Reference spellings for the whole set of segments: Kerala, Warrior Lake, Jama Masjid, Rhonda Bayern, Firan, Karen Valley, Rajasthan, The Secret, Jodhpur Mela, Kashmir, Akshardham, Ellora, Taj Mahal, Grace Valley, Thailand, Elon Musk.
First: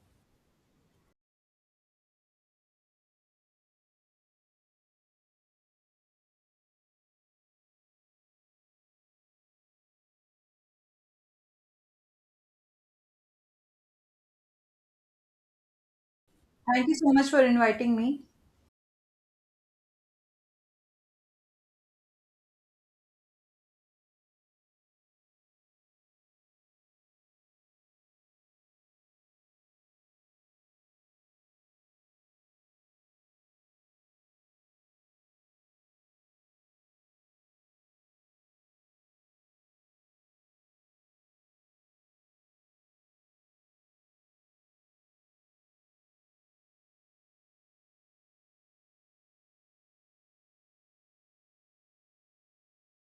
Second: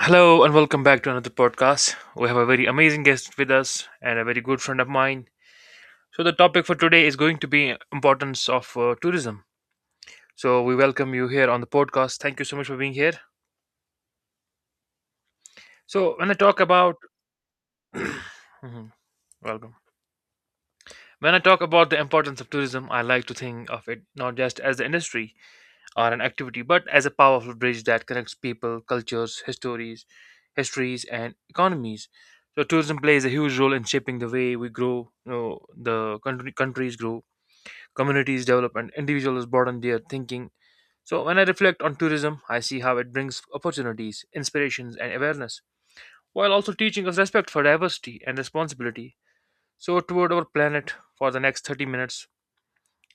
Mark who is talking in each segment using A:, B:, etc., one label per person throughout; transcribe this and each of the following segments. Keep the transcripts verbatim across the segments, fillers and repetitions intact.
A: Hello and welcome back to another podcast. We have a very amazing guest with us and a very good friend of mine. So the topic for today is going to be importance of uh, tourism. So we welcome you here on the podcast. Thank you so much for being here. So when I talk
B: Thank you
A: about.
B: so much for inviting me.
A: Mhm, welcome. When I talk about the importance of tourism, I like to think of it not just as the industry or an activity, but as a powerful bridge that connects people, cultures, histories, histories, and economies. So tourism plays a huge role in shaping the way we grow, you know, the country, countries grow, communities develop, and individuals broaden their thinking. So when I reflect on tourism, I see how it brings opportunities, inspirations, and awareness, while also teaching us respect for diversity and responsibility. So toward our planet for the next thirty minutes,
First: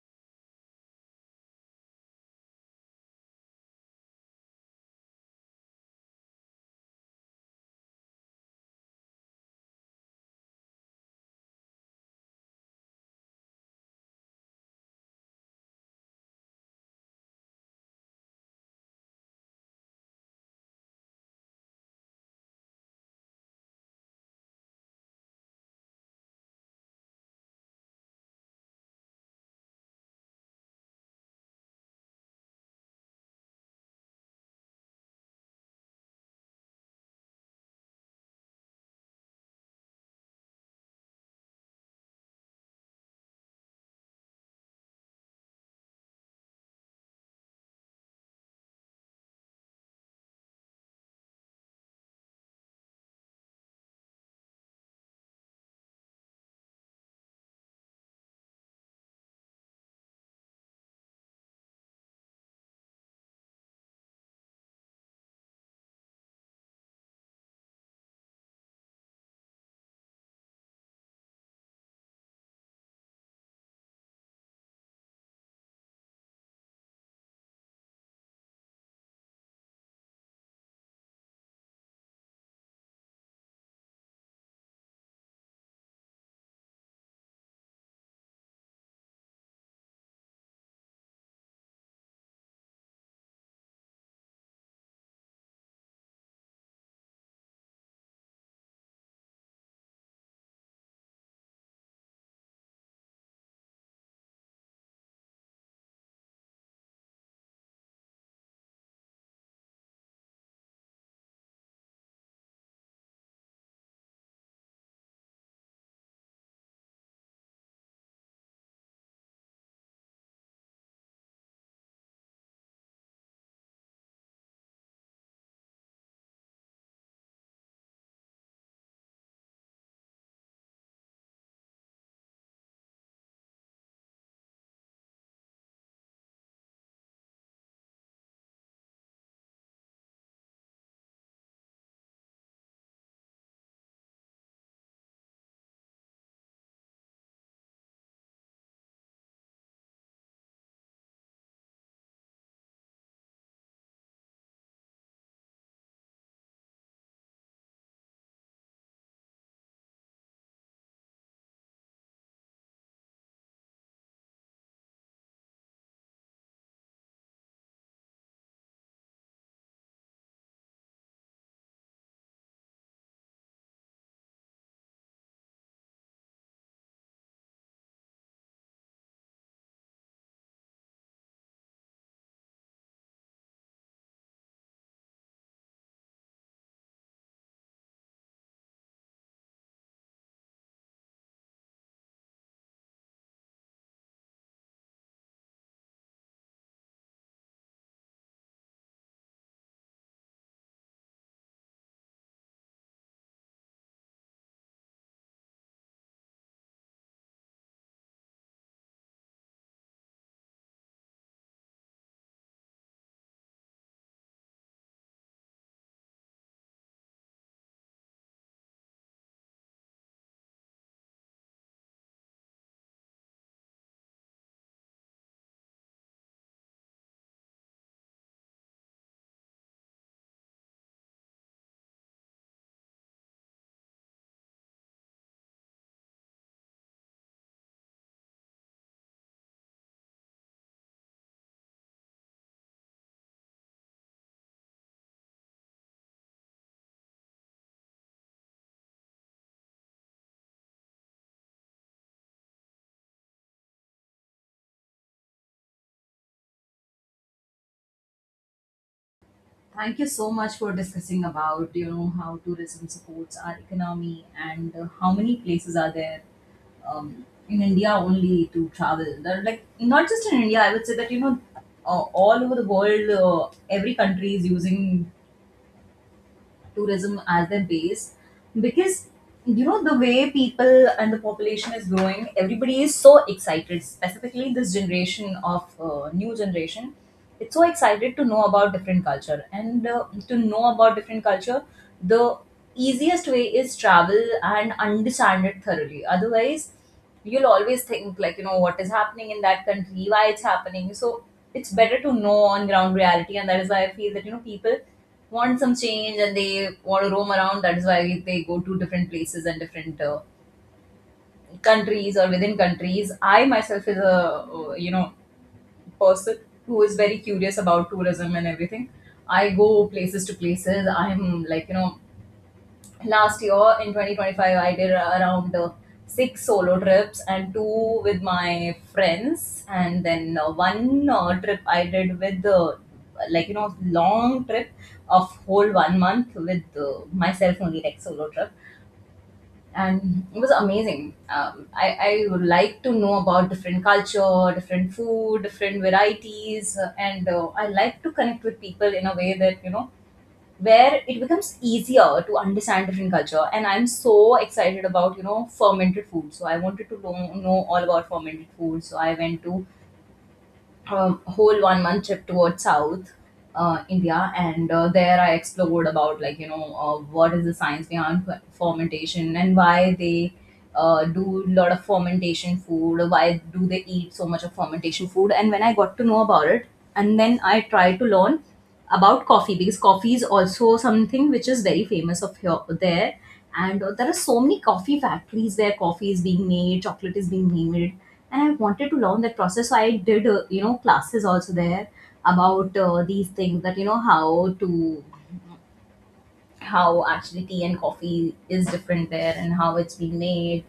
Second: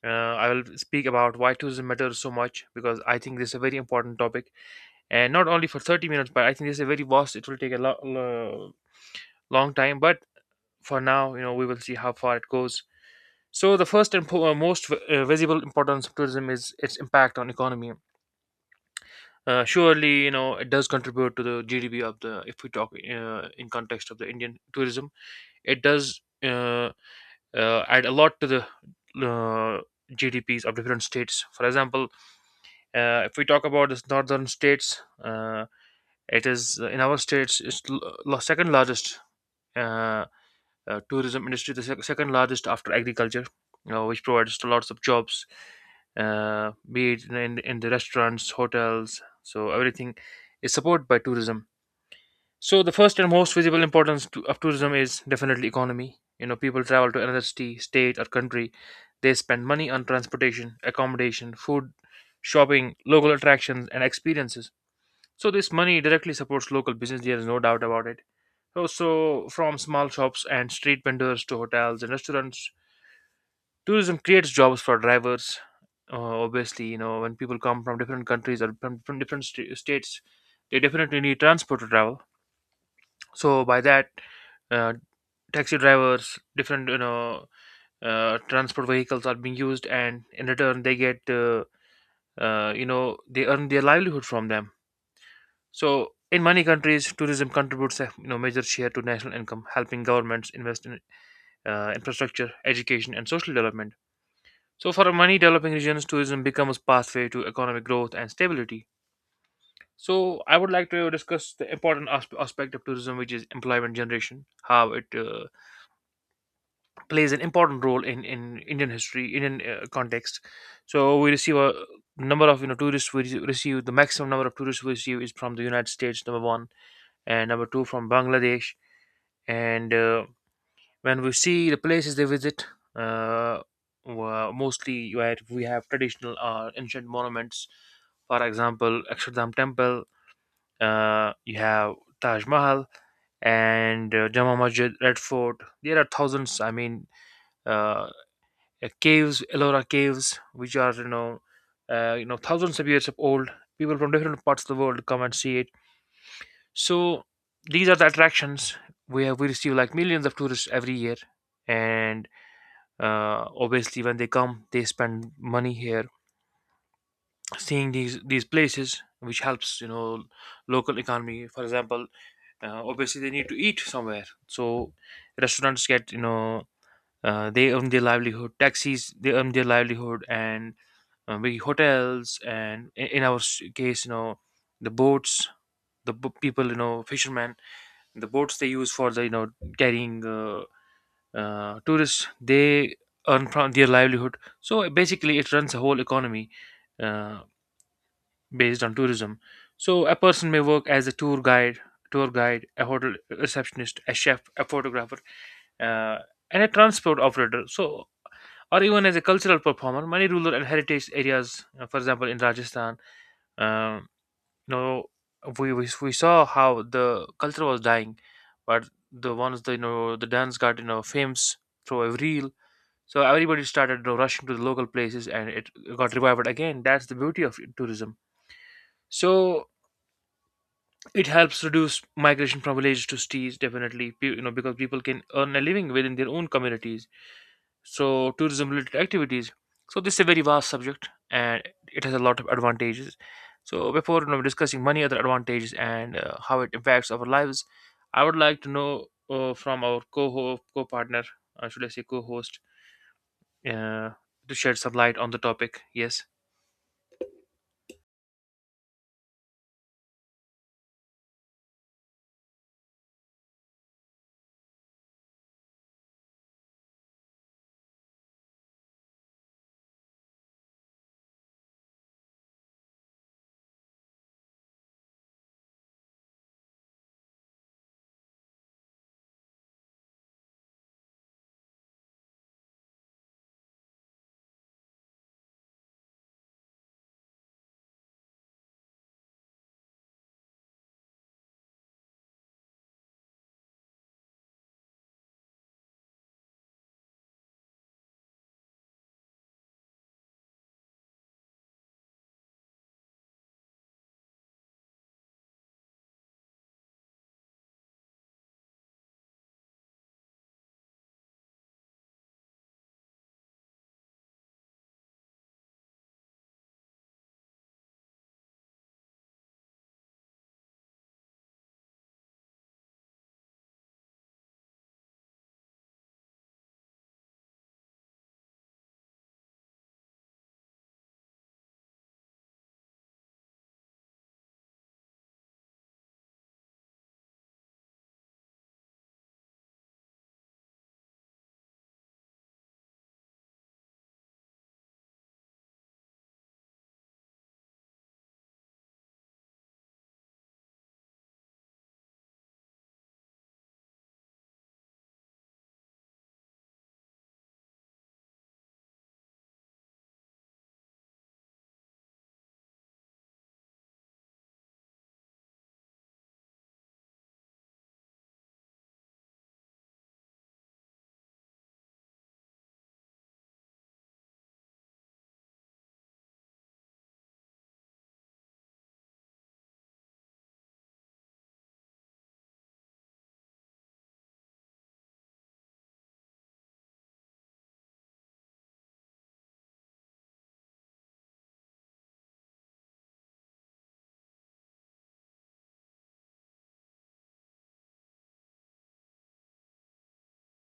A: uh, I will speak about why tourism matters so much, because I think this is a very important topic and not only for thirty minutes, but I think this is a very vast, it will take a lo- lo- long time. But for now, you know, we will see how far it goes. So the first and po- uh, most uh, visible importance of tourism is its impact on economy. Uh, surely, you know, it does contribute to the gdp of the, if we talk uh, in context of the Indian tourism, it does uh, uh, add a lot to the uh, gdps of different states. For example, uh, if we talk about the northern states, uh, it is uh, in our states it's l- uh, la- second largest uh, uh, tourism industry, the sec- second largest after agriculture, you know, which provides lots of jobs, uh, be it in, in in the restaurants, hotels. So everything is supported by tourism. So the first and most visible importance to, of tourism is definitely economy. You know, people travel to another city, state, or country. They spend money on transportation, accommodation, food, shopping, local attractions, and experiences. So this money directly supports local business. There is no doubt about it. So, so, from small shops and street vendors to hotels and restaurants, tourism creates jobs for drivers. Uh, obviously, you know, when people come from different countries or from, from different st- states, they definitely need transport to travel. So by that, uh, taxi drivers, different, you know, uh, transport vehicles are being used, and in return they get, uh, uh, you know, they earn their livelihood from them. So in many countries, tourism contributes a, you know, major share to national income, helping governments invest in uh, infrastructure, education, and social development. So for many developing regions, tourism becomes pathway to economic growth and stability. So I would like to discuss the important asp- aspect of tourism, which is employment generation, how it uh, plays an important role in, in Indian history, Indian uh, context. So we receive a number of, you know, tourists, we rece- receive the maximum number of tourists we receive is from the United States, number one, and number two from Bangladesh. And uh, when we see the places they visit, uh, were mostly where we have traditional or ancient monuments. For example, Akshardham temple. Uh, you have Taj Mahal, and uh, Jama Masjid, Red Fort. There are thousands, I mean, uh, uh, caves, Ellora caves, which are, you know, uh, you know, thousands of years of old. People from different parts of the world come and see it. So these are the attractions where we receive like millions of tourists every year. And uh, obviously when they come, they spend money here, seeing these these places, which helps, you know, local economy. For example, uh, obviously they need to eat somewhere, so restaurants get, you know, uh, they earn their livelihood, taxis they earn their livelihood, and uh, maybe hotels, and i- in our s- case, you know, the boats, the bo- people, you know, fishermen, the boats they use for the, you know, carrying uh, uh, tourists, they earn from their livelihood. So basically it runs a whole economy, uh, based on tourism. So a person may work as a tour guide tour guide, a hotel receptionist, a chef, a photographer, uh, and a transport operator. So or even as a cultural performer, many rural and heritage areas, uh, for example in Rajasthan, uh, you know, we, we we saw how the culture was dying, but the ones, the, you know, the dance got, you know, famous through a reel. So everybody started, you know, rushing to the local places, and it got revived again. That's the beauty of tourism. So it helps reduce migration from villages to cities, definitely pe- you know, because people can earn a living within their own communities. So tourism related activities. So this is a very vast subject, and it has a lot of advantages. So before, you know, discussing many other advantages and uh, how it impacts our lives, I would like to know, uh, from our co co-partner, uh, should I say co-host, uh, to shed some light on the topic. Yes.
B: Thank you so much for discussing about you know how tourism supports our economy and uh, how many places are there um, in India only to travel. There are, like not just in India, I would say that you know uh, all over the world, uh, every country is using tourism as their base because you know the way people and the population is growing, everybody is so excited, specifically this generation of uh, new generation. It's so excited to know about different culture and uh, to know about different culture the easiest way is travel and understand it thoroughly. Otherwise you'll always think, like you know what is happening in that country, why it's happening. So it's better to know on ground reality, and that is why I feel that you know people want some change and they want to roam around. That is why they go to different places and different uh, countries or within countries. I myself is a uh, you know person who is very curious about tourism and everything. I go places to places. I'm like you know last year in twenty twenty-five I did around uh, six solo trips and two with my friends, and then uh, one uh, trip I did with the, like you know long trip of whole one month with uh, myself only, like solo trip, and it was amazing. Um, I, I would like to know about different culture, different food, different varieties, uh, and uh, I like to connect with people in a way that you know where it becomes easier to understand different culture. And I'm so excited about you know fermented food, so I wanted to know, know all about fermented food. So I went to um, whole one month trip towards South uh, India, and uh, there I explored about, like you know uh, what is the science behind f- fermentation and why they uh, do a lot of fermentation food, why do they eat so much of fermentation food. And when I got to know about it, and then I tried to learn about coffee, because coffee is also something which is very famous of here there. And uh, there are so many coffee factories where coffee is being made, chocolate is being made, and I wanted to learn that process. So I did, uh, you know, classes also there about uh, these things that you know how to, how actually tea and coffee is different there and how it's being made.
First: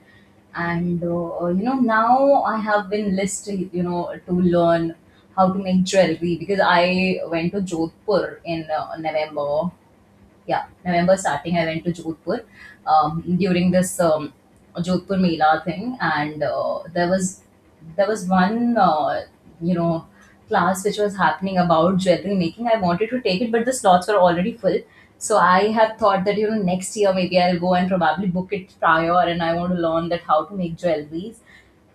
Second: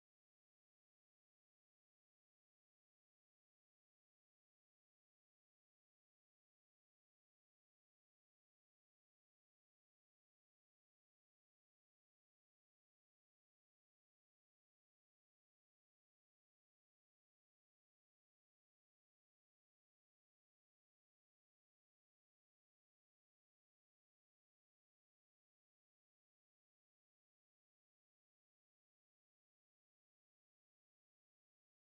B: And uh, uh, you know now I have been list, you know to learn how to make jewelry, because I went to Jodhpur in uh, November, yeah, November starting. I went to Jodhpur um, during this um, Jodhpur Mela thing, and uh, there was, there was one uh, you know class which was happening about jewelry making. I wanted to take it, but the slots were already full. So I have thought that you know next year maybe I'll go and probably book it prior, and I want to learn that how to make jewelries.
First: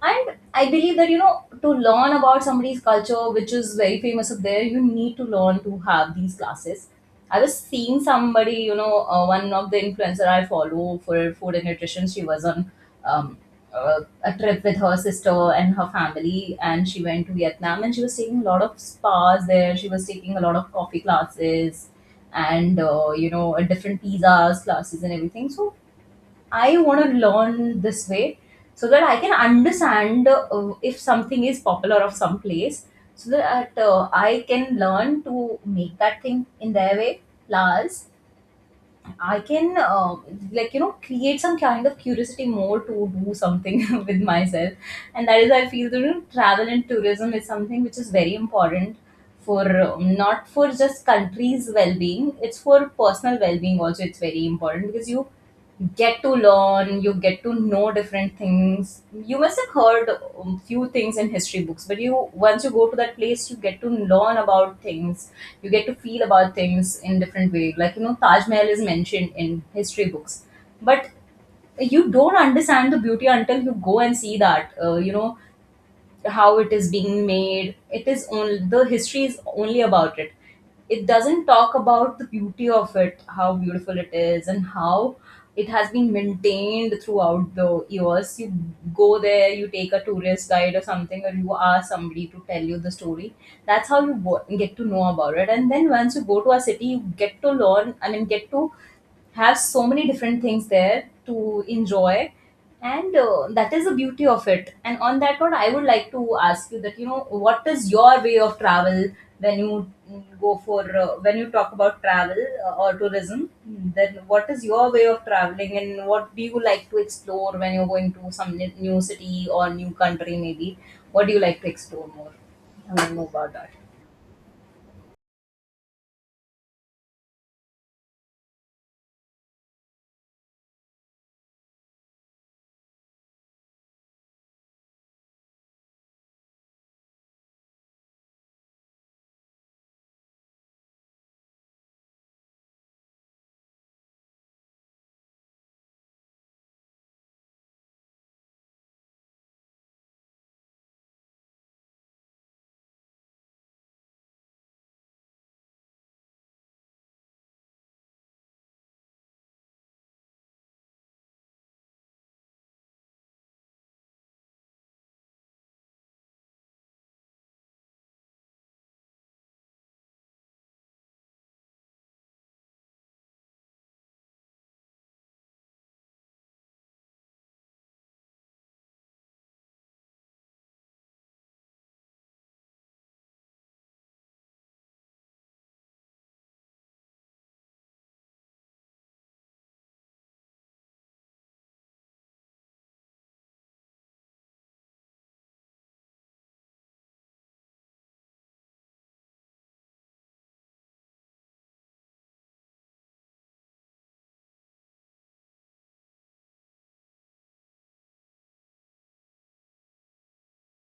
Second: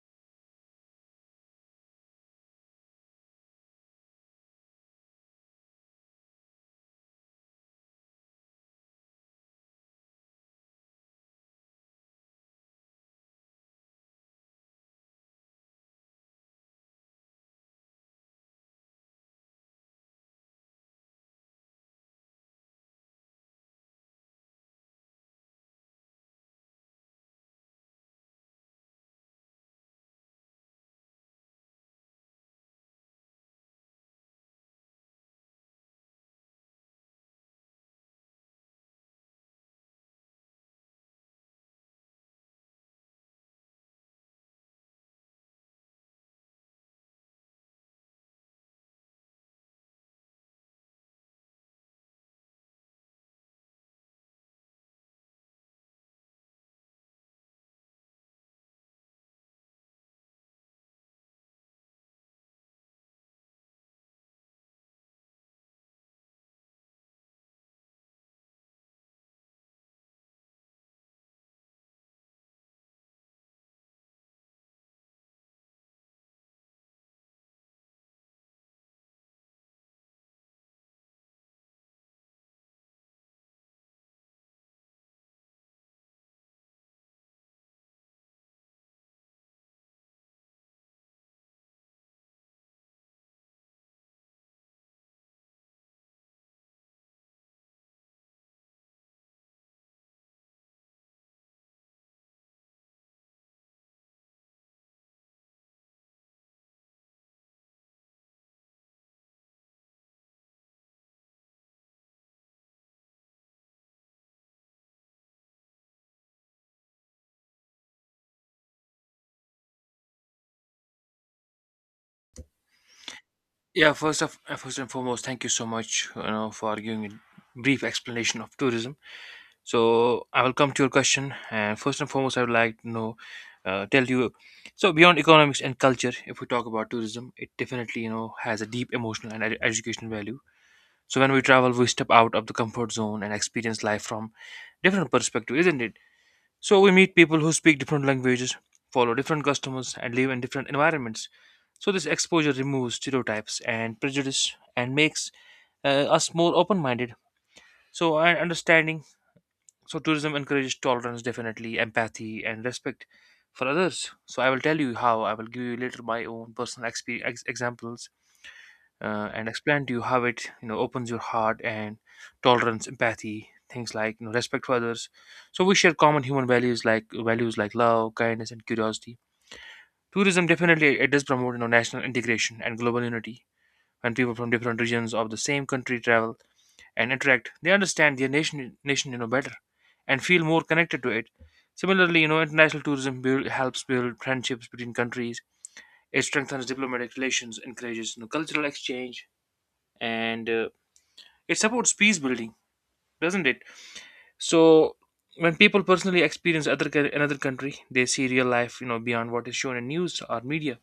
B: And I believe that, you know, to learn about somebody's culture, which is very famous up there, you need to learn to have these classes. I was seeing somebody, you know, uh, one of the influencer I follow for food and nutrition. She was on um, uh, a trip with her sister and her family, and she went to Vietnam, and she was taking a lot of spas there. She was taking a lot of coffee classes and, uh, you know, different pizzas classes and everything. So I want to learn this way, so that I can understand uh, if something is popular of some place, so that uh, I can learn to make that thing in their way. Plus, I can uh, like you know create some kind of curiosity more to do something with myself. And that is, I feel that you know, travel and tourism is something which is very important for, um, not for just country's well-being, it's for personal well-being also. It's very important because you get to learn, you get to know different things. You must have heard um, few things in history books, but you, once you go to that place you get to learn about things, you get to feel about things in different way. Like you know Taj Mahal is mentioned in history books, but you don't understand the beauty until you go and see that, uh, you know how it is being made. It is only the history is only about it, it doesn't talk about the beauty of it, how beautiful it is and how it has been maintained throughout the years. You go there, you take a tourist guide or something, or you ask somebody to tell you the story. That's how you go- get to know about it. And then once you go to a city, you get to learn, I mean get to have so many different things there to enjoy. And uh, that is the beauty of it. And on that note, I would like to ask you that you know what is your way of travel when you mm, go for, uh, when you talk about travel, uh, or tourism, then what is your way of traveling, and what do you like to explore when you're going to some n- new city or new country maybe? What do you like to explore more? I want to know about that.
A: Yeah, first of, uh, first and foremost, thank you so much, you know, for giving a brief explanation of tourism. So I will come to your question, and first and foremost, I would like to know, uh, tell you. So beyond economics and culture, if we talk about tourism, it definitely, you know, has a deep emotional and ed- educational value. So when we travel, we step out of the comfort zone and experience life from different perspective, isn't it? So we meet people who speak different languages, follow different customers, and live in different environments. So this exposure removes stereotypes and prejudice and makes uh, us more open-minded. So and understanding, so tourism encourages tolerance, definitely empathy and respect for others. So I will tell you how. I will give you later my own personal expe- ex- examples uh, and explain to you how it, you know, opens your heart and tolerance, empathy, things like, you know, respect for others. So we share common human values like values like love, kindness, and curiosity. Tourism definitely it does promote, you know, national integration and global unity. When people from different regions of the same country travel and interact, they understand their nation, nation, you know, better and feel more connected to it. Similarly, you know, international tourism build, helps build friendships between countries. It strengthens diplomatic relations, encourages, you know, cultural exchange, and uh, it supports peace building, doesn't it? So when people personally experience other coun- another country, they see real life, you know, beyond what is shown in news or media,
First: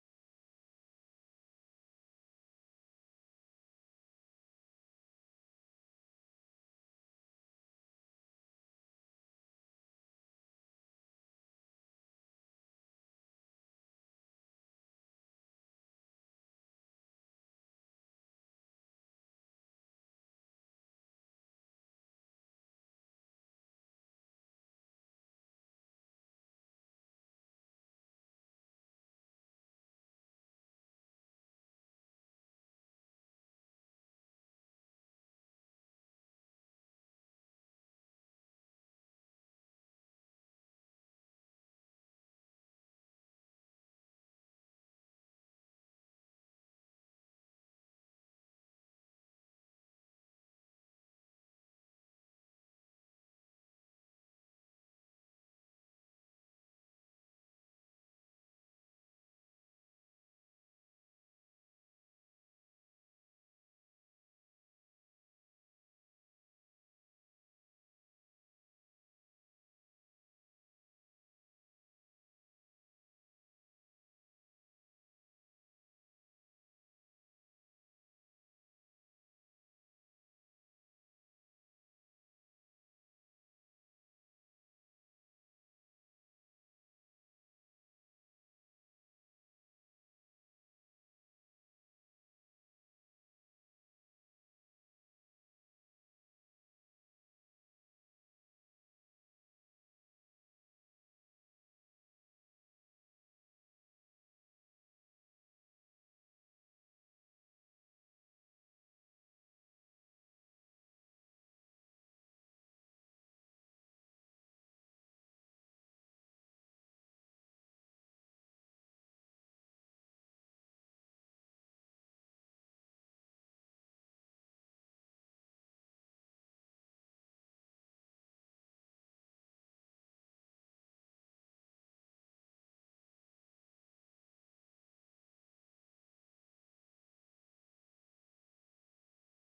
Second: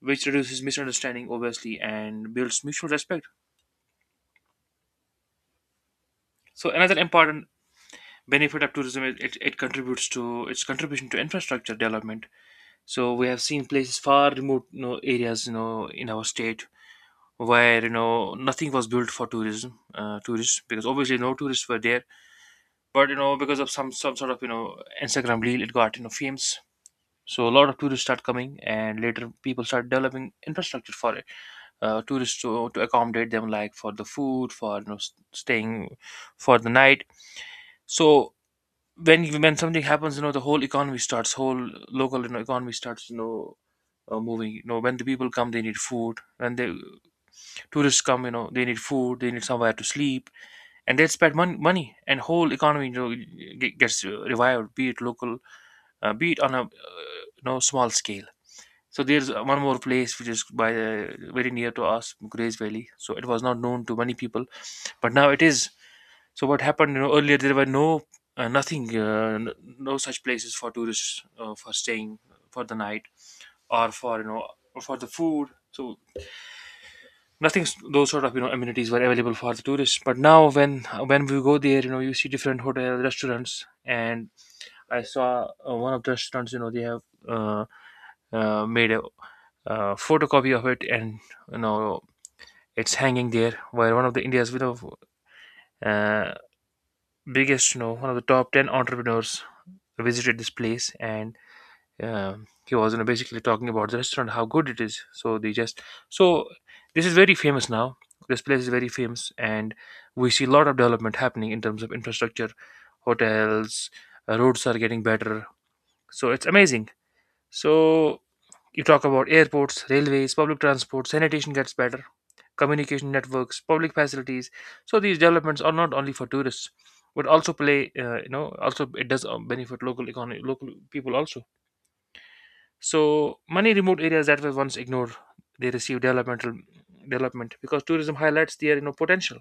A: which reduces misunderstanding, obviously, and builds mutual respect. So another important benefit of tourism is it, it contributes to its contribution to infrastructure development. So we have seen places far remote, you know, areas, you know, in our state, where, you know, nothing was built for tourism uh, tourists, because obviously no tourists were there. But you know, because of some some sort of, you know, Instagram reel, it got, you know, famous. So a lot of tourists start coming, and later people start developing infrastructure for it, uh, tourists to, to accommodate them, like for the food, for, you know, s- staying for the night. So when you- when something happens, you know, the whole economy starts, whole local, you know, economy starts, you know, uh, moving. You know, when the people come, they need food. When the tourists come, you know, they need food. They need somewhere to sleep, and they'll spend mon- money, and whole economy, you know, ge- gets uh, revived, be it local uh, be it on a uh, you know small scale. So there's uh, one more place, which is by uh, very near to us, Grace Valley. So it was not known to many people, but now it is. So what happened, you know, earlier there were no uh, nothing uh, n- no such places for tourists uh, for staying for the night, or for you know for the food. So nothing, s- those sort of, you know, amenities were available for the tourists. But now, when when we go there, you know, you see different hotel restaurants. And I saw uh, one of the restaurants, you know, they have uh, uh, made a uh, photocopy of it, and, you know, it's hanging there, where one of the india's, you know, uh, biggest, you know, one of the top ten entrepreneurs visited this place. And uh, he was, you know, basically talking about the restaurant, how good it is. So they just, so this is very famous now. This place is very famous, and we see a lot of development happening in terms of infrastructure, hotels. Uh, roads are getting better. So it's amazing. So you talk about airports, railways, public transport, sanitation gets better, communication networks, public facilities. So these developments are not only for tourists, but also play, uh, you know also it does uh, benefit local economy, local people also. So many remote areas that were once ignored, they receive developmental development, because tourism highlights their, you know, potential.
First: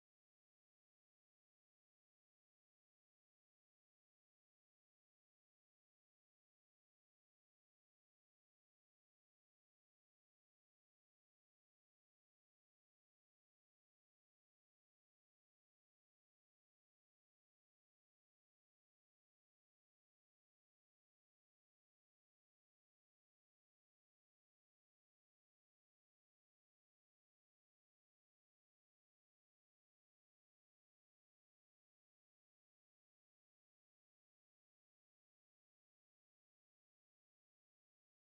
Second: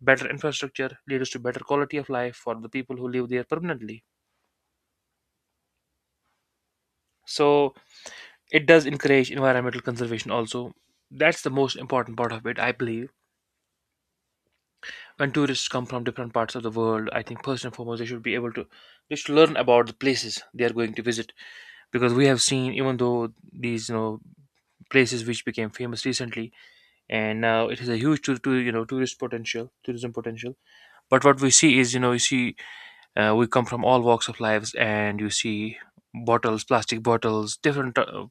A: Better infrastructure leads to better quality of life for the people who live there permanently. So it does encourage environmental conservation also. That's the most important part of it, I believe. When tourists come from different parts of the world, I think first and foremost they should be able to they should learn about the places they are going to visit. Because we have seen, even though these, you know, places which became famous recently, and uh, it is a huge to, to you know, tourist potential tourism potential. But what we see is, you know, you see uh, we come from all walks of lives, and you see bottles, plastic bottles, different uh,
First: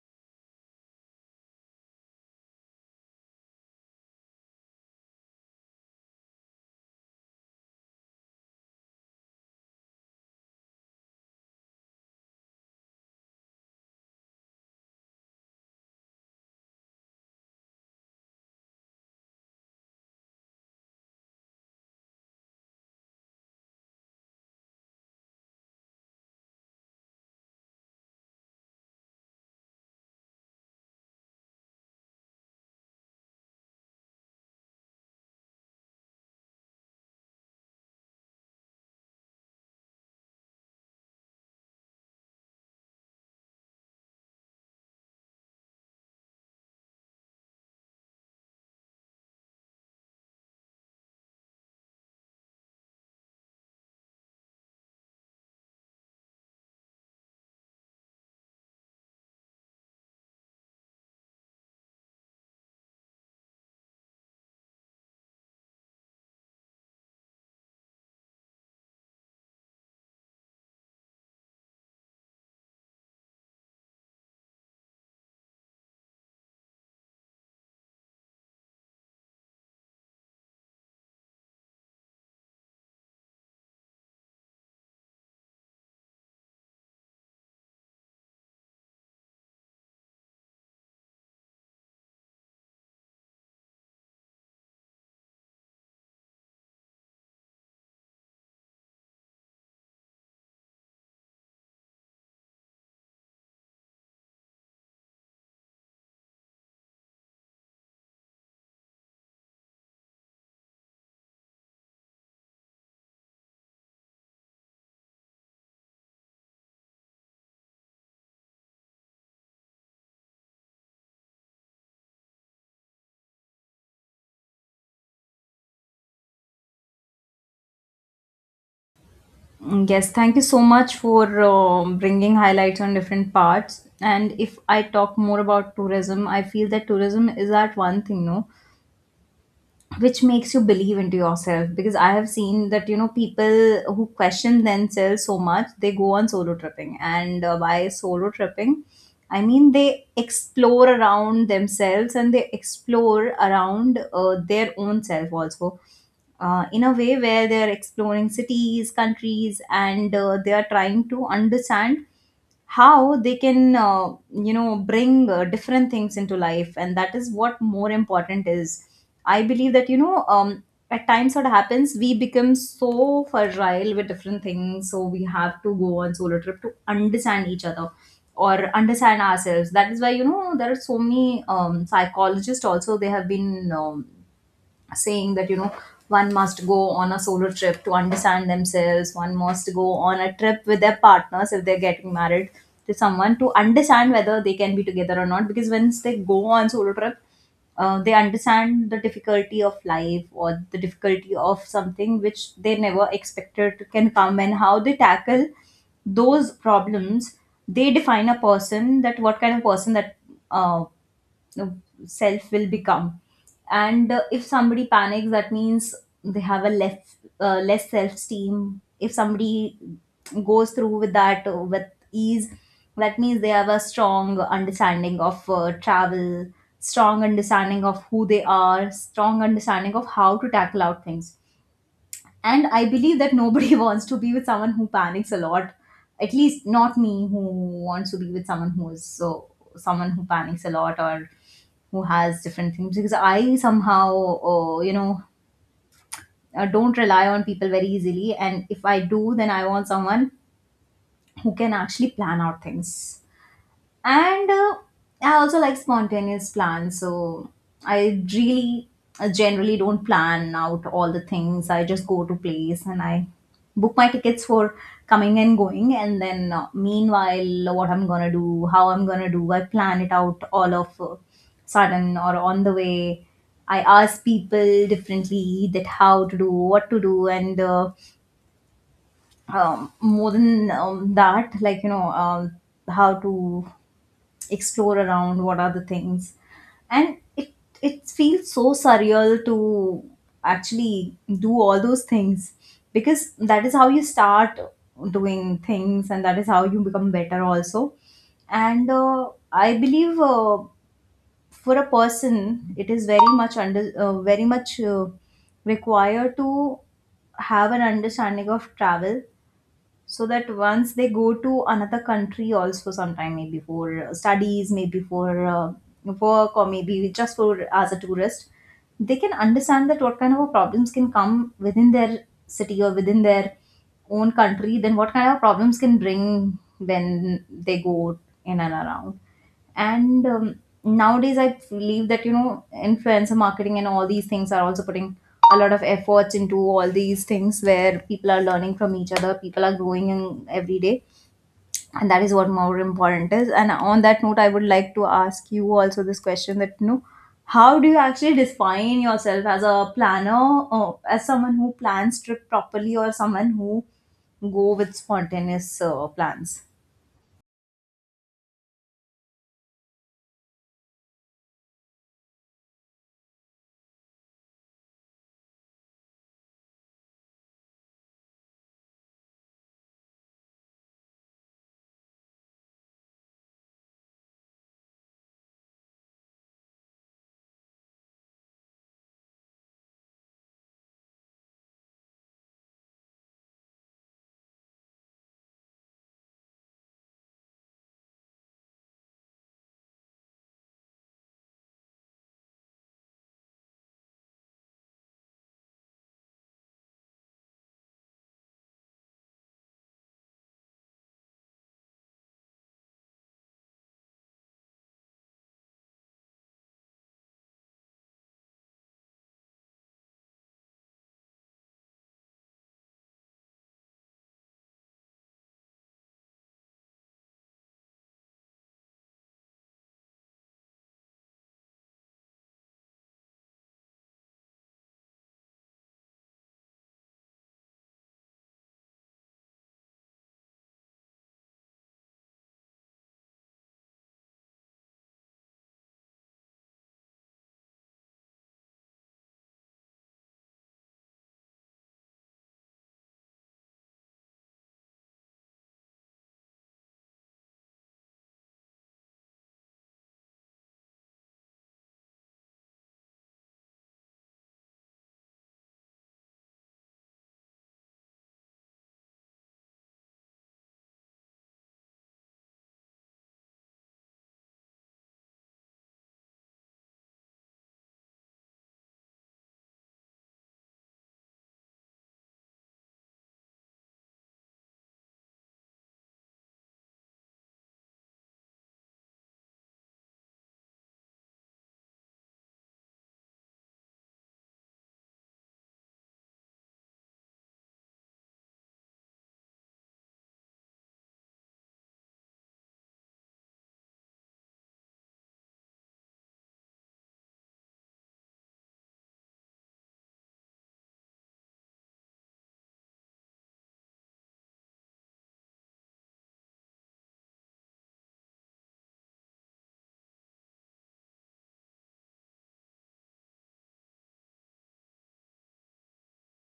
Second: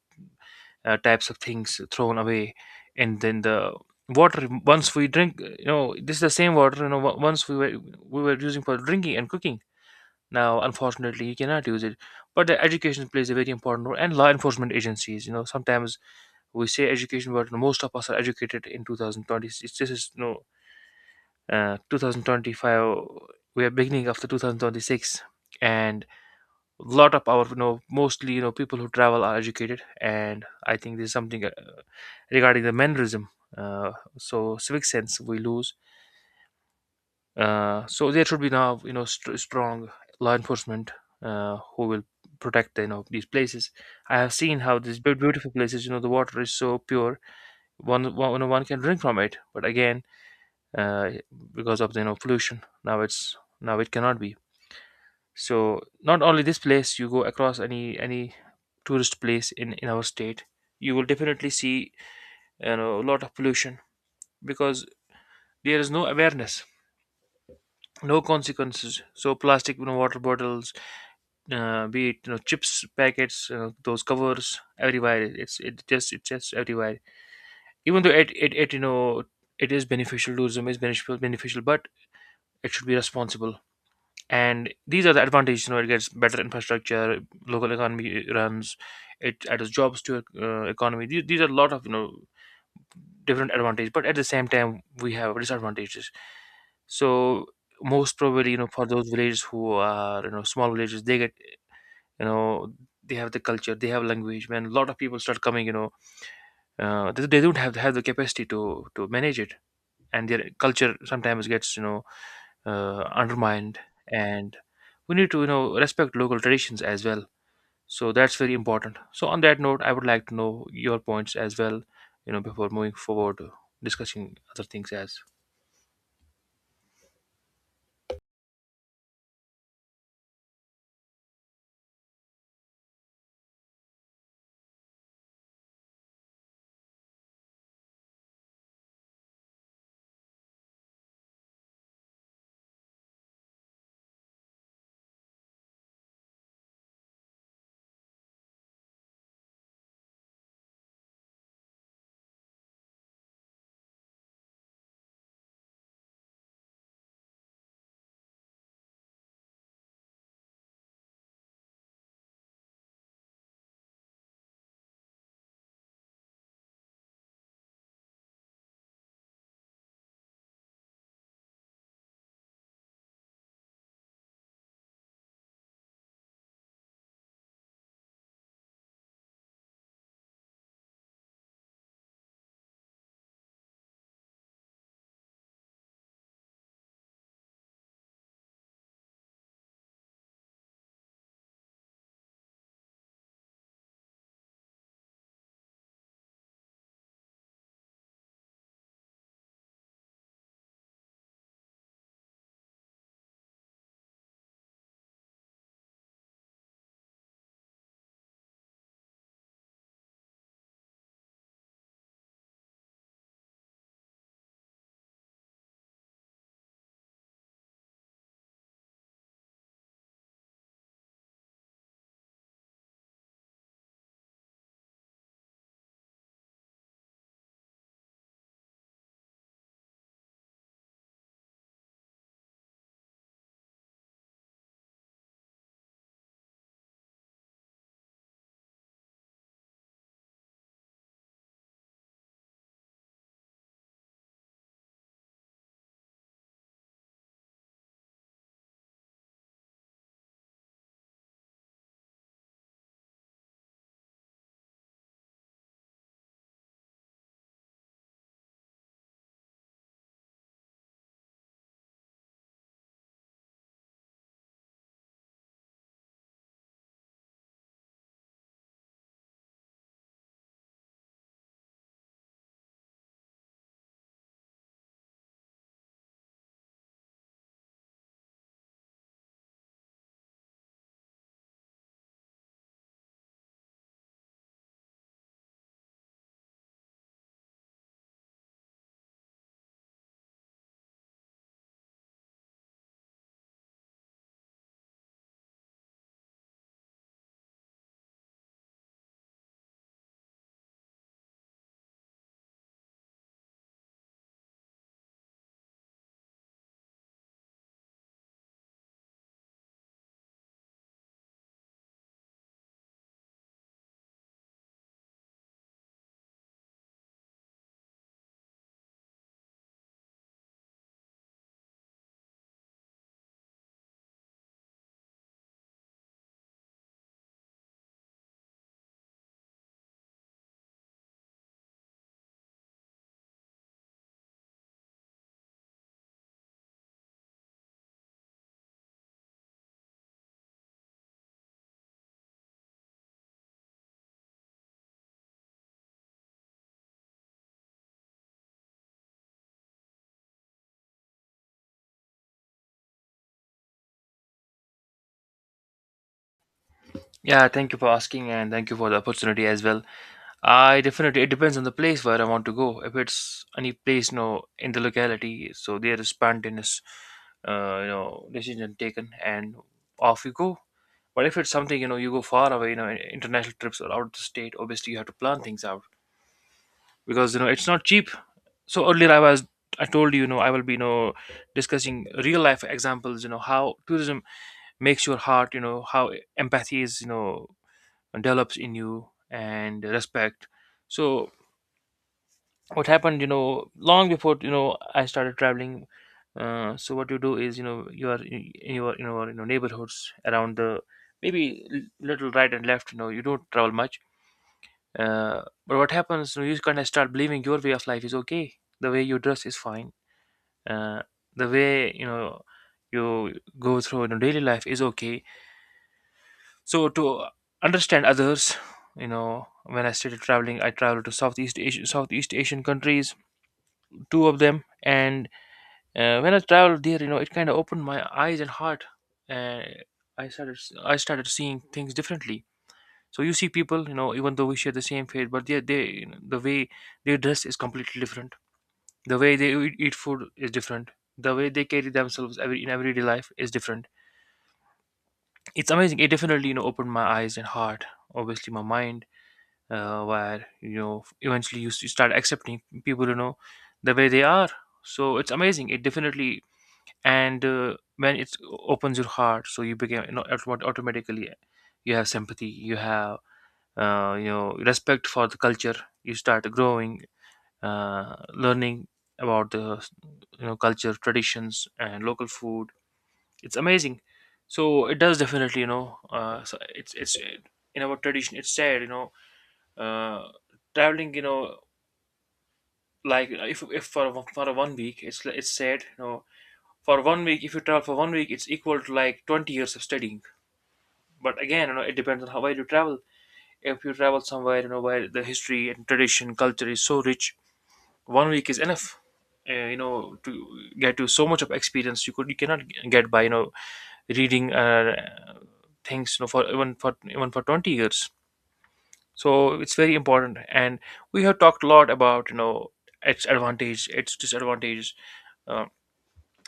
A: uh, types of things thrown away. And then the water once we drink, uh, you know, this is the same water, you know, on- once we were we were using for drinking and cooking, now unfortunately you cannot use it. But the education plays a very important role, and law enforcement agencies, you know. Sometimes we say education, but most of us are educated in two thousand twenty. It's, this is no uh, two thousand twenty-five. We are beginning of the two thousand twenty-six. And a lot of our, you know, mostly, you know, people who travel are educated, and I think there's something uh, regarding the mannerism. uh, so civic sense we lose. Uh, so there should be now, you know, st- strong law enforcement uh, who will protect, you know, these places. I have seen how these beau- beautiful places, you know, the water is so pure, one one, you know, one can drink from it. But again, uh, because of the, you know, pollution, now it's now it cannot be. So not only this place, you go across any any tourist place in in our state, you will definitely see, you know, a lot of pollution. Because there is no awareness, no consequences. So plastic, you know, water bottles, uh, be it, you know, chips packets, you know, those covers everywhere. It's it just it's just everywhere. Even though it, it it, you know, it is beneficial, tourism is beneficial beneficial, but it should be responsible. And these are the advantages, you know. It gets better infrastructure, local economy runs, it adds jobs to uh, economy. These, these are a lot of, you know, different advantages, but at the same time we have disadvantages. So most probably, you know, for those villages who are, you know, small villages, they get, you know, they have the culture, they have language. When a lot of people start coming, you know, uh, they, they don't have have the capacity to to manage it, and their culture sometimes gets, you know, uh, undermined. And we need to, you know, respect local traditions as well. So that's very important. So on that note, I would like to know your points as well, you know, before moving forward to discussing other things as.
B: Mm, yes, thank you so much for uh, bringing highlights on different parts. And if I talk more about tourism, I feel that tourism is that one thing, no, which makes you believe into yourself? Because I have seen that you know people who question themselves so much, they go on solo tripping. And uh, by solo tripping I mean they explore around themselves, and they explore around uh, their own self also, uh, in a way where they are exploring cities, countries, and uh, they are trying to understand how they can, uh, you know bring uh, different things into life. And that is what more important is. I believe that you know um, at times what happens, we become so fragile with different things, so we have to go on solo trip to understand each other or understand ourselves. That is why you know there are so many um, psychologists also, they have been um, saying that you know one must go on a solo trip to understand themselves. One must go on a trip with their partners if they're getting married to someone, to understand whether they can be together or not. Because once they go on solo trip, uh, they understand the difficulty of life, or the difficulty of something which they never expected to- can come, and how they tackle those problems, they define a person, that what kind of person that uh, self will become. And uh, if somebody panics, that means they have a less uh, less self esteem. If somebody goes through with that, uh, with ease, that means they have a strong understanding of uh, travel, strong understanding of who they are, strong understanding of how to tackle out things. And I believe that nobody wants to be with someone who panics a lot. At least not me, who wants to be with someone who is so, someone who panics a lot or who has different things. Because I somehow uh, you know uh, don't rely on people very easily. And if I do, then I want someone who can actually plan out things. And uh, I also like spontaneous plans. So I really uh, generally don't plan out all the things. I just go to place and I book my tickets for coming and going, and then uh, meanwhile what I'm gonna do, how I'm gonna do, I plan it out all of uh, sudden or on the way. I ask people differently that how to do, what to do, and uh, um, more than, um, that, like you know um, how to explore around, what are the things. And it it feels so surreal to actually do all those things, because that is how you start doing things and that is how you become better also. And uh, I believe, uh, for a person it is very much under, uh, very much uh, required to have an understanding of travel, so that once they go to another country also, sometime maybe for uh, studies, maybe for uh, work, or maybe just for as a tourist, they can understand that what kind of a problems can come within their city or within their own country, then what kind of problems can bring when they go in and around. And um, nowadays I believe that you know influencer marketing and all these things are also putting a lot of efforts into all these things, where People are learning from each other, people are growing in every day, and that is what more important is. And on that note, I would like to ask you also this question, that you know, how do you actually define yourself as a planner, or as someone who plans trip properly, or someone who go with spontaneous uh, plans?
A: Yeah, thank you for asking, and thank you for the opportunity as well. I definitely, it depends on the place where I want to go. If it's any place, no, in the locality, so there is spontaneous, uh, you know, decision taken, and off you go. But if it's something, you know, you go far away, you know, international trips or out of the state, obviously you have to plan things out, because you know it's not cheap. So earlier I was, I told you, you know, I will be, you know, discussing real life examples, you know, how tourism makes your heart, you know, how empathy is, you know, develops in you, and respect. So what happened, you know, long before, you know, I started traveling. Uh, so what you do is, you know, you are in in your, you know you know, neighborhoods around the, maybe l- little right and left, you know, you don't travel much. Uh, but what happens, you kind of start believing your way of life is okay, the way you dress is fine, uh, the way, you know, you go through, you know, daily life is okay. So to understand others, you know, when I started traveling, I traveled to southeast asian Southeast Asian countries, two of them. And uh, when I traveled there, you know, it kind of opened my eyes and heart, and I started, s- I started seeing things differently. So you see people, you know, even though we share the same fate, but they they, you know, the way they dress is completely different. The way they eat eat food is different. The way they carry themselves every, in everyday life is different. It's amazing. It definitely, you know, opened my eyes and heart, obviously my mind, uh, where, you know, eventually you, s- you start accepting people, you know, the way they are. So it's amazing. It definitely, and uh, when it opens your heart, so you become, you know, automat- automatically, you have sympathy, you have, uh, you know, respect for the culture. You start growing, uh, learning about the, you know, culture, traditions, and local food. It's amazing. So it does definitely, you know. Uh, so it's it's In our tradition, it's said, you know, uh, traveling, you know, like, if if for a- for a one week, it's it's said, you know, for one week, if you travel for one week, it's equal to like twenty years of studying. But again, you know, it depends on how where you travel. If you travel somewhere, you know, where the history and tradition, culture is so rich, one week is enough, uh, you know, to get you so much of experience. You could you cannot get by, you know, reading uh, things, you know, for even for even for twenty years. So it's very important. And we have talked a lot about, you know, its advantage, its disadvantages. uh,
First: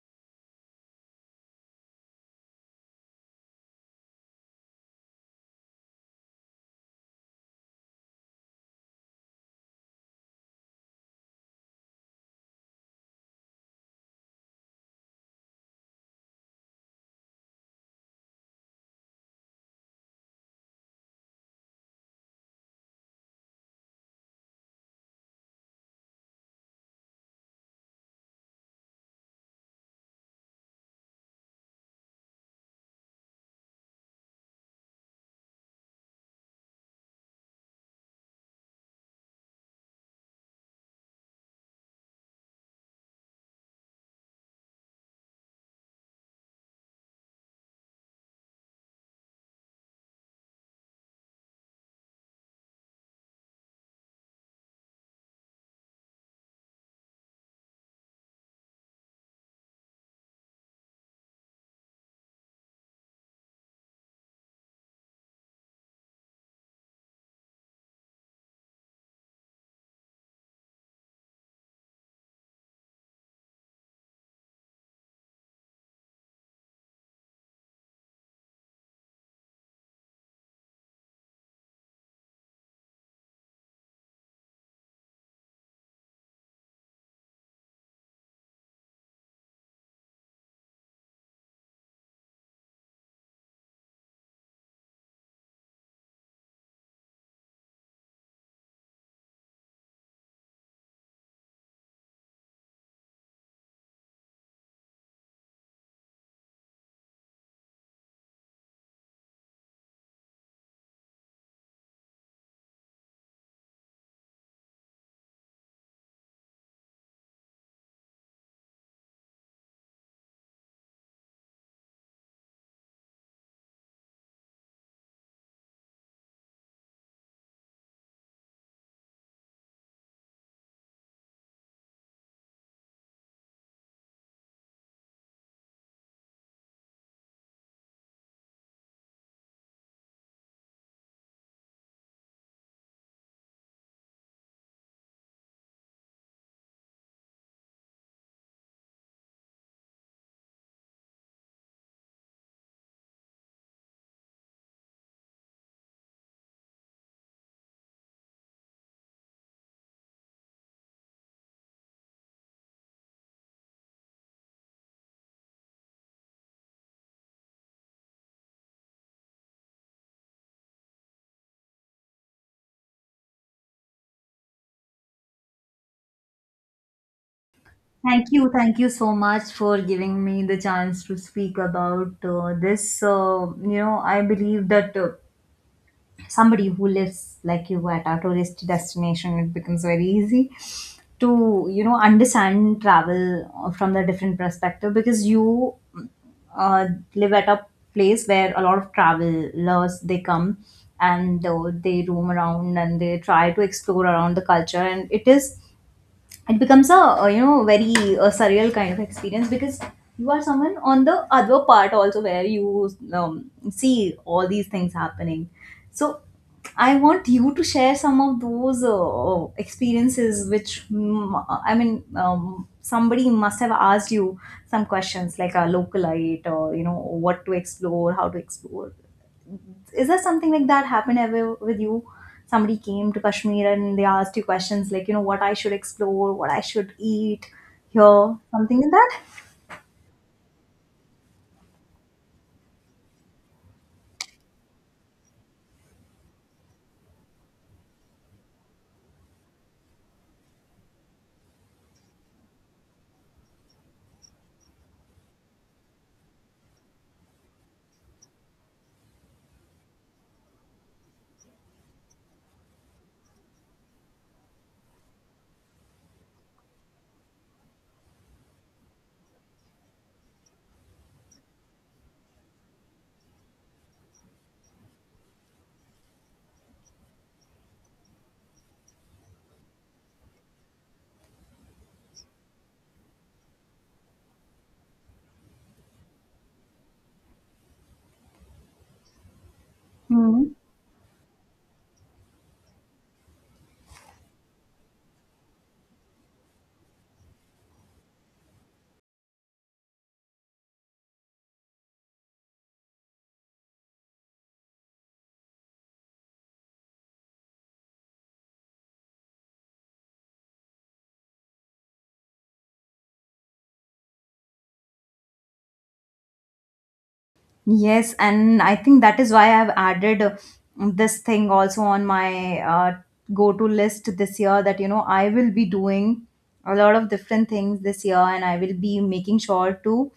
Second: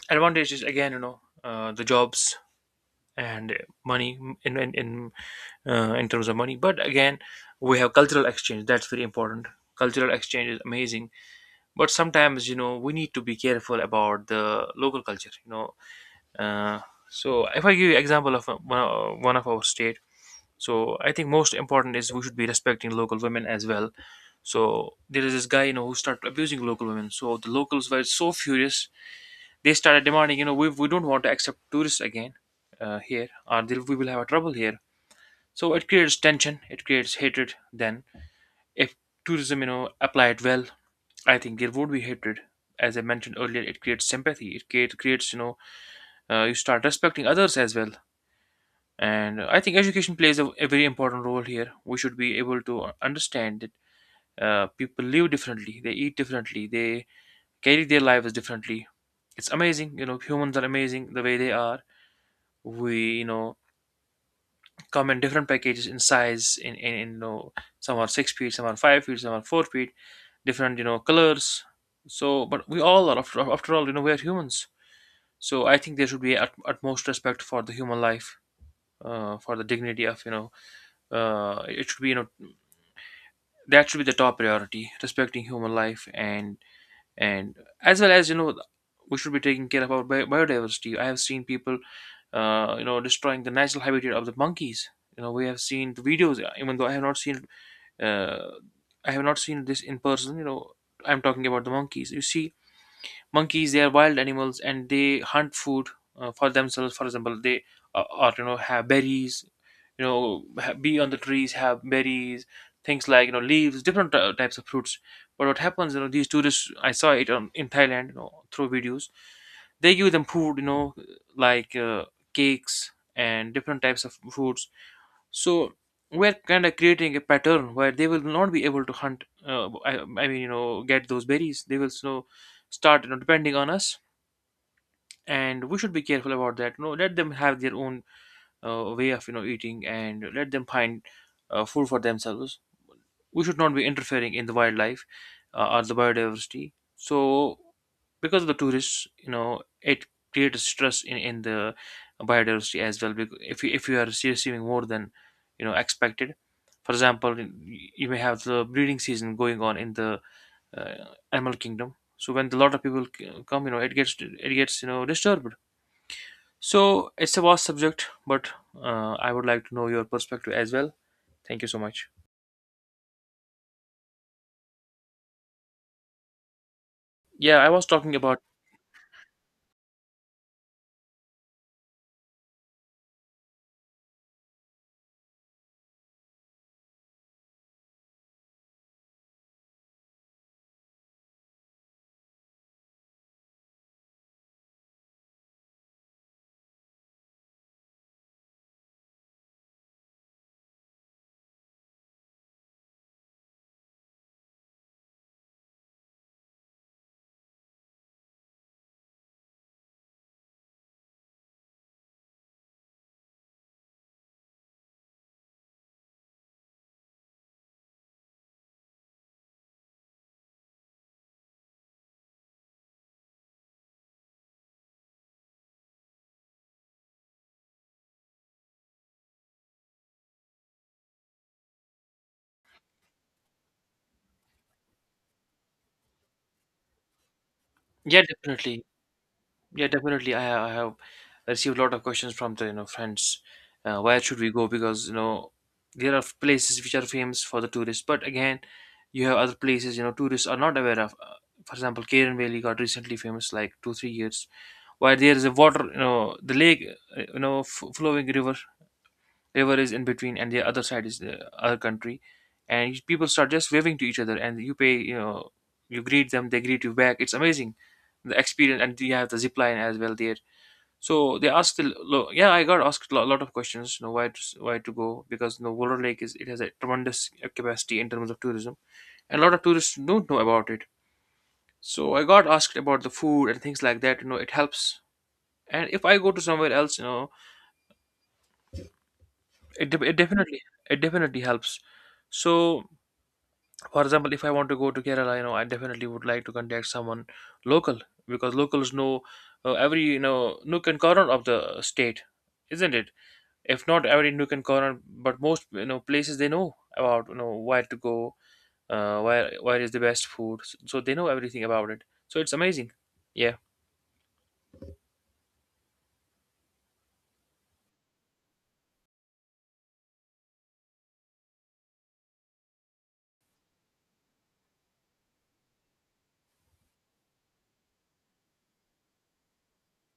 A: Advantages again, you know, uh, the jobs and money in in, in uh, in terms of money. But again, we have cultural exchange, that's very important. Cultural exchange is amazing. But sometimes, you know, we need to be careful about the local culture, you know. uh, so if I give you example of uh, one of one of our state. So I think most important is we should be respecting local women as well. So there is this guy, you know, who started abusing local women, so the locals were so furious. They started demanding, you know, we, we don't want to accept tourists again uh, here or there, we will have a trouble here. So it creates tension, it creates hatred. Then if tourism, you know, applied well, I think there would be hatred. As I mentioned earlier, it creates sympathy. It create, creates, you know, uh, you start respecting others as well. And I think education plays a, a very important role here. We should be able to understand that uh, people live differently, they eat differently, they carry their lives differently. It's amazing, you know. Humans are amazing the way they are. We, you know, come in different packages in size, in, in, in you know, some are six feet, some are five feet, some are four feet, different, you know, colors. So, but we all are, after, after all, you know, we are humans. So I think there should be at, utmost respect for the human life, uh, for the dignity of, you know, uh, it should be you know that should be the top priority, respecting human life. And and as well as, you know, we should be taking care of our bi- biodiversity. I have seen people, uh, you know, destroying the natural habitat of the monkeys. You know, we have seen the videos, even though I have not seen, uh, I have not seen this in person. You know, I'm talking about the monkeys. You see, monkeys, they are wild animals, and they hunt food uh, for themselves. For example, they uh, or you know have berries, you know, ha- be on the trees, have berries, things like, you know, leaves, different uh, types of fruits. But what happens, you know, these tourists, I saw it on, in Thailand, you know, through videos. They give them food, you know, like uh, cakes and different types of foods. So we're kind of creating a pattern where they will not be able to hunt. Uh, I, I mean, you know, get those berries. They will, you know, start, you know, depending on us. And we should be careful about that. No, let them have their own uh, way of, you know, eating, and let them find uh, food for themselves. We should not be interfering in the wildlife, uh, or the biodiversity. So because of the tourists, you know, it creates stress in, in the biodiversity as well. Because if you, if you are receiving more than, you know, expected, for example, y- you may have the breeding season going on in the uh, animal kingdom. So when a lot of people c- come, you know, it gets it gets, you know, disturbed. So it's a vast subject, but uh, I would like to know your perspective as well. Thank you so much. Yeah, I was talking
B: Thank
A: about.
B: you, thank you so much for giving me the chance to speak about uh, this. Uh, you know, I believe that uh, somebody who lives like you at a tourist destination, it becomes very easy to, you know, understand travel uh, from the different perspective, because you uh, live at a place where a lot of travelers they come, and uh, they roam around and they try to explore around the culture, and it is it becomes a, uh, you know, very uh, surreal kind of experience, because you are someone on the other part also where you um, see all these things happening. So I want you to share some of those uh, experiences which, mm, I mean, um, somebody must have asked you some questions like a localite, or you know, what to explore, how to explore. Is there something like that happened ever with you? Somebody came to Kashmir and they asked you questions like, you know, what I should explore, what I should eat
A: Yeah,
B: here, something
A: definitely.
B: like that?
A: Yeah, definitely. I ha- I have received a lot of questions from the, you know, friends. Uh, where should we go? Because, you know, there are places which are famous for the tourists, but again, you have other places, you know, tourists are not aware of. Uh, for example, Karen Valley got recently famous like two three years. While there is a water, you know, the lake, uh, you know, f- flowing river, river is in between, and the other side is the other country. And people start just waving to each other, and you pay, you know, you greet them, they greet you back. It's amazing, the experience. And you have the zip line as well there. So they asked, a lo- yeah, I got asked a lo- lot of questions, you know, why to, s- why to go, because you know, Warrior Lake is, it has a tremendous capacity in terms of tourism, and a lot of tourists don't know about it. So I got asked about the food and things like that. You know, it helps. And if I go to somewhere else, you know, it de- it
B: Hmm.
A: definitely it definitely helps. So, for example, if I want to go to Kerala, you know, I definitely would like to contact someone local. Because locals know uh, every, you know, nook and corner of the state, isn't it? If not every nook and corner, but most, you know, places they know about, you know, where to go, uh, where where is the best food, so, so they know everything about it. So it's amazing. Yeah.
B: Yes, and I think that is why I've added uh, this thing also on my uh, go to list this year, that you know, I will be doing a lot of different things this year, and I will be making sure to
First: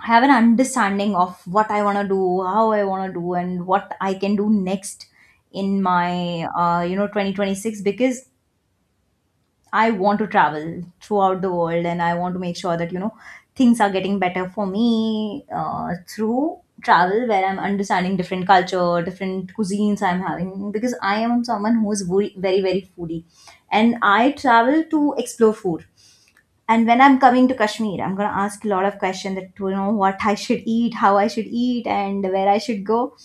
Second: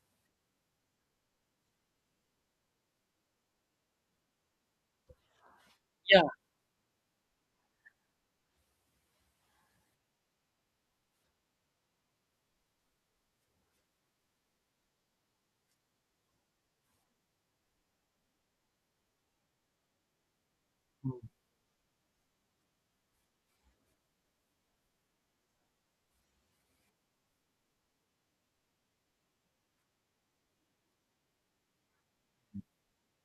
B: have an understanding of what I want to do, how I want to do, and what I can do next in
A: Yeah.
B: my uh, you know, twenty twenty-six, because I want to travel throughout the world, and I want to make sure that you know, things are getting better for me uh, through travel, where I'm understanding different culture, different cuisines I'm having, because
A: Mm.
B: I am someone who is very, very, very foodie, and I travel to explore food. And when I'm coming to Kashmir, I'm gonna ask a lot of questions that you know, what I should eat, how I should eat, and where I should go.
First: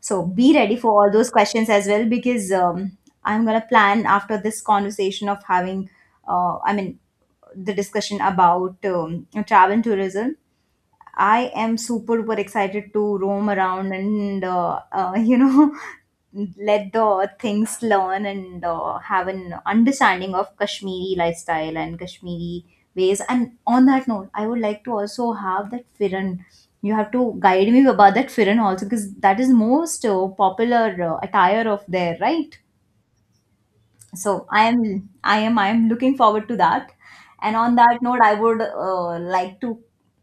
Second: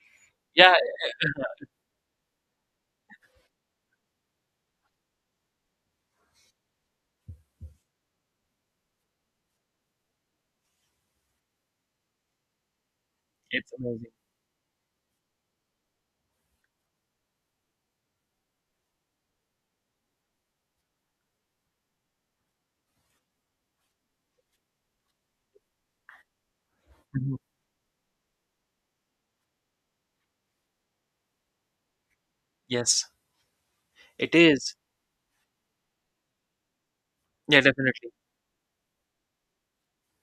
B: So be
A: Yeah.
B: ready for all those questions as well, because um, I'm gonna plan after this conversation of having, uh, I mean, the discussion about um, travel and tourism. I am super, super excited to roam
A: It's
B: around
A: amazing.
B: and uh, uh, you know, let the things learn, and uh, have an understanding of Kashmiri lifestyle and Kashmiri ways. And on that note, I would like to also have that Firan. You have to
A: Mhm.
B: guide me about that Firan also, because that is most uh, popular uh, attire of there, right?
A: Yes,
B: So
A: it
B: i
A: is.
B: am i am I am looking forward to that. And
A: Yeah,
B: on that
A: definitely.
B: note, I would uh, like to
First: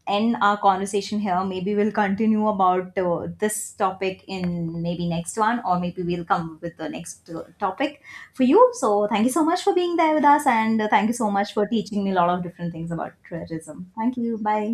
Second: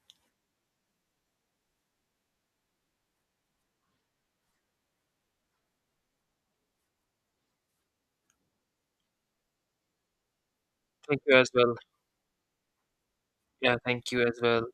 B: end our conversation here. Maybe we'll continue about uh, this topic in maybe next one, or maybe we'll come with the next uh, topic for you. So thank you so much for being there with us, and uh, thank you
A: Thank
B: so
A: you as
B: much for
A: well.
B: teaching me a lot of different things about
A: Yeah,
B: tourism.
A: thank
B: Thank
A: you
B: you.
A: as well.
B: Bye.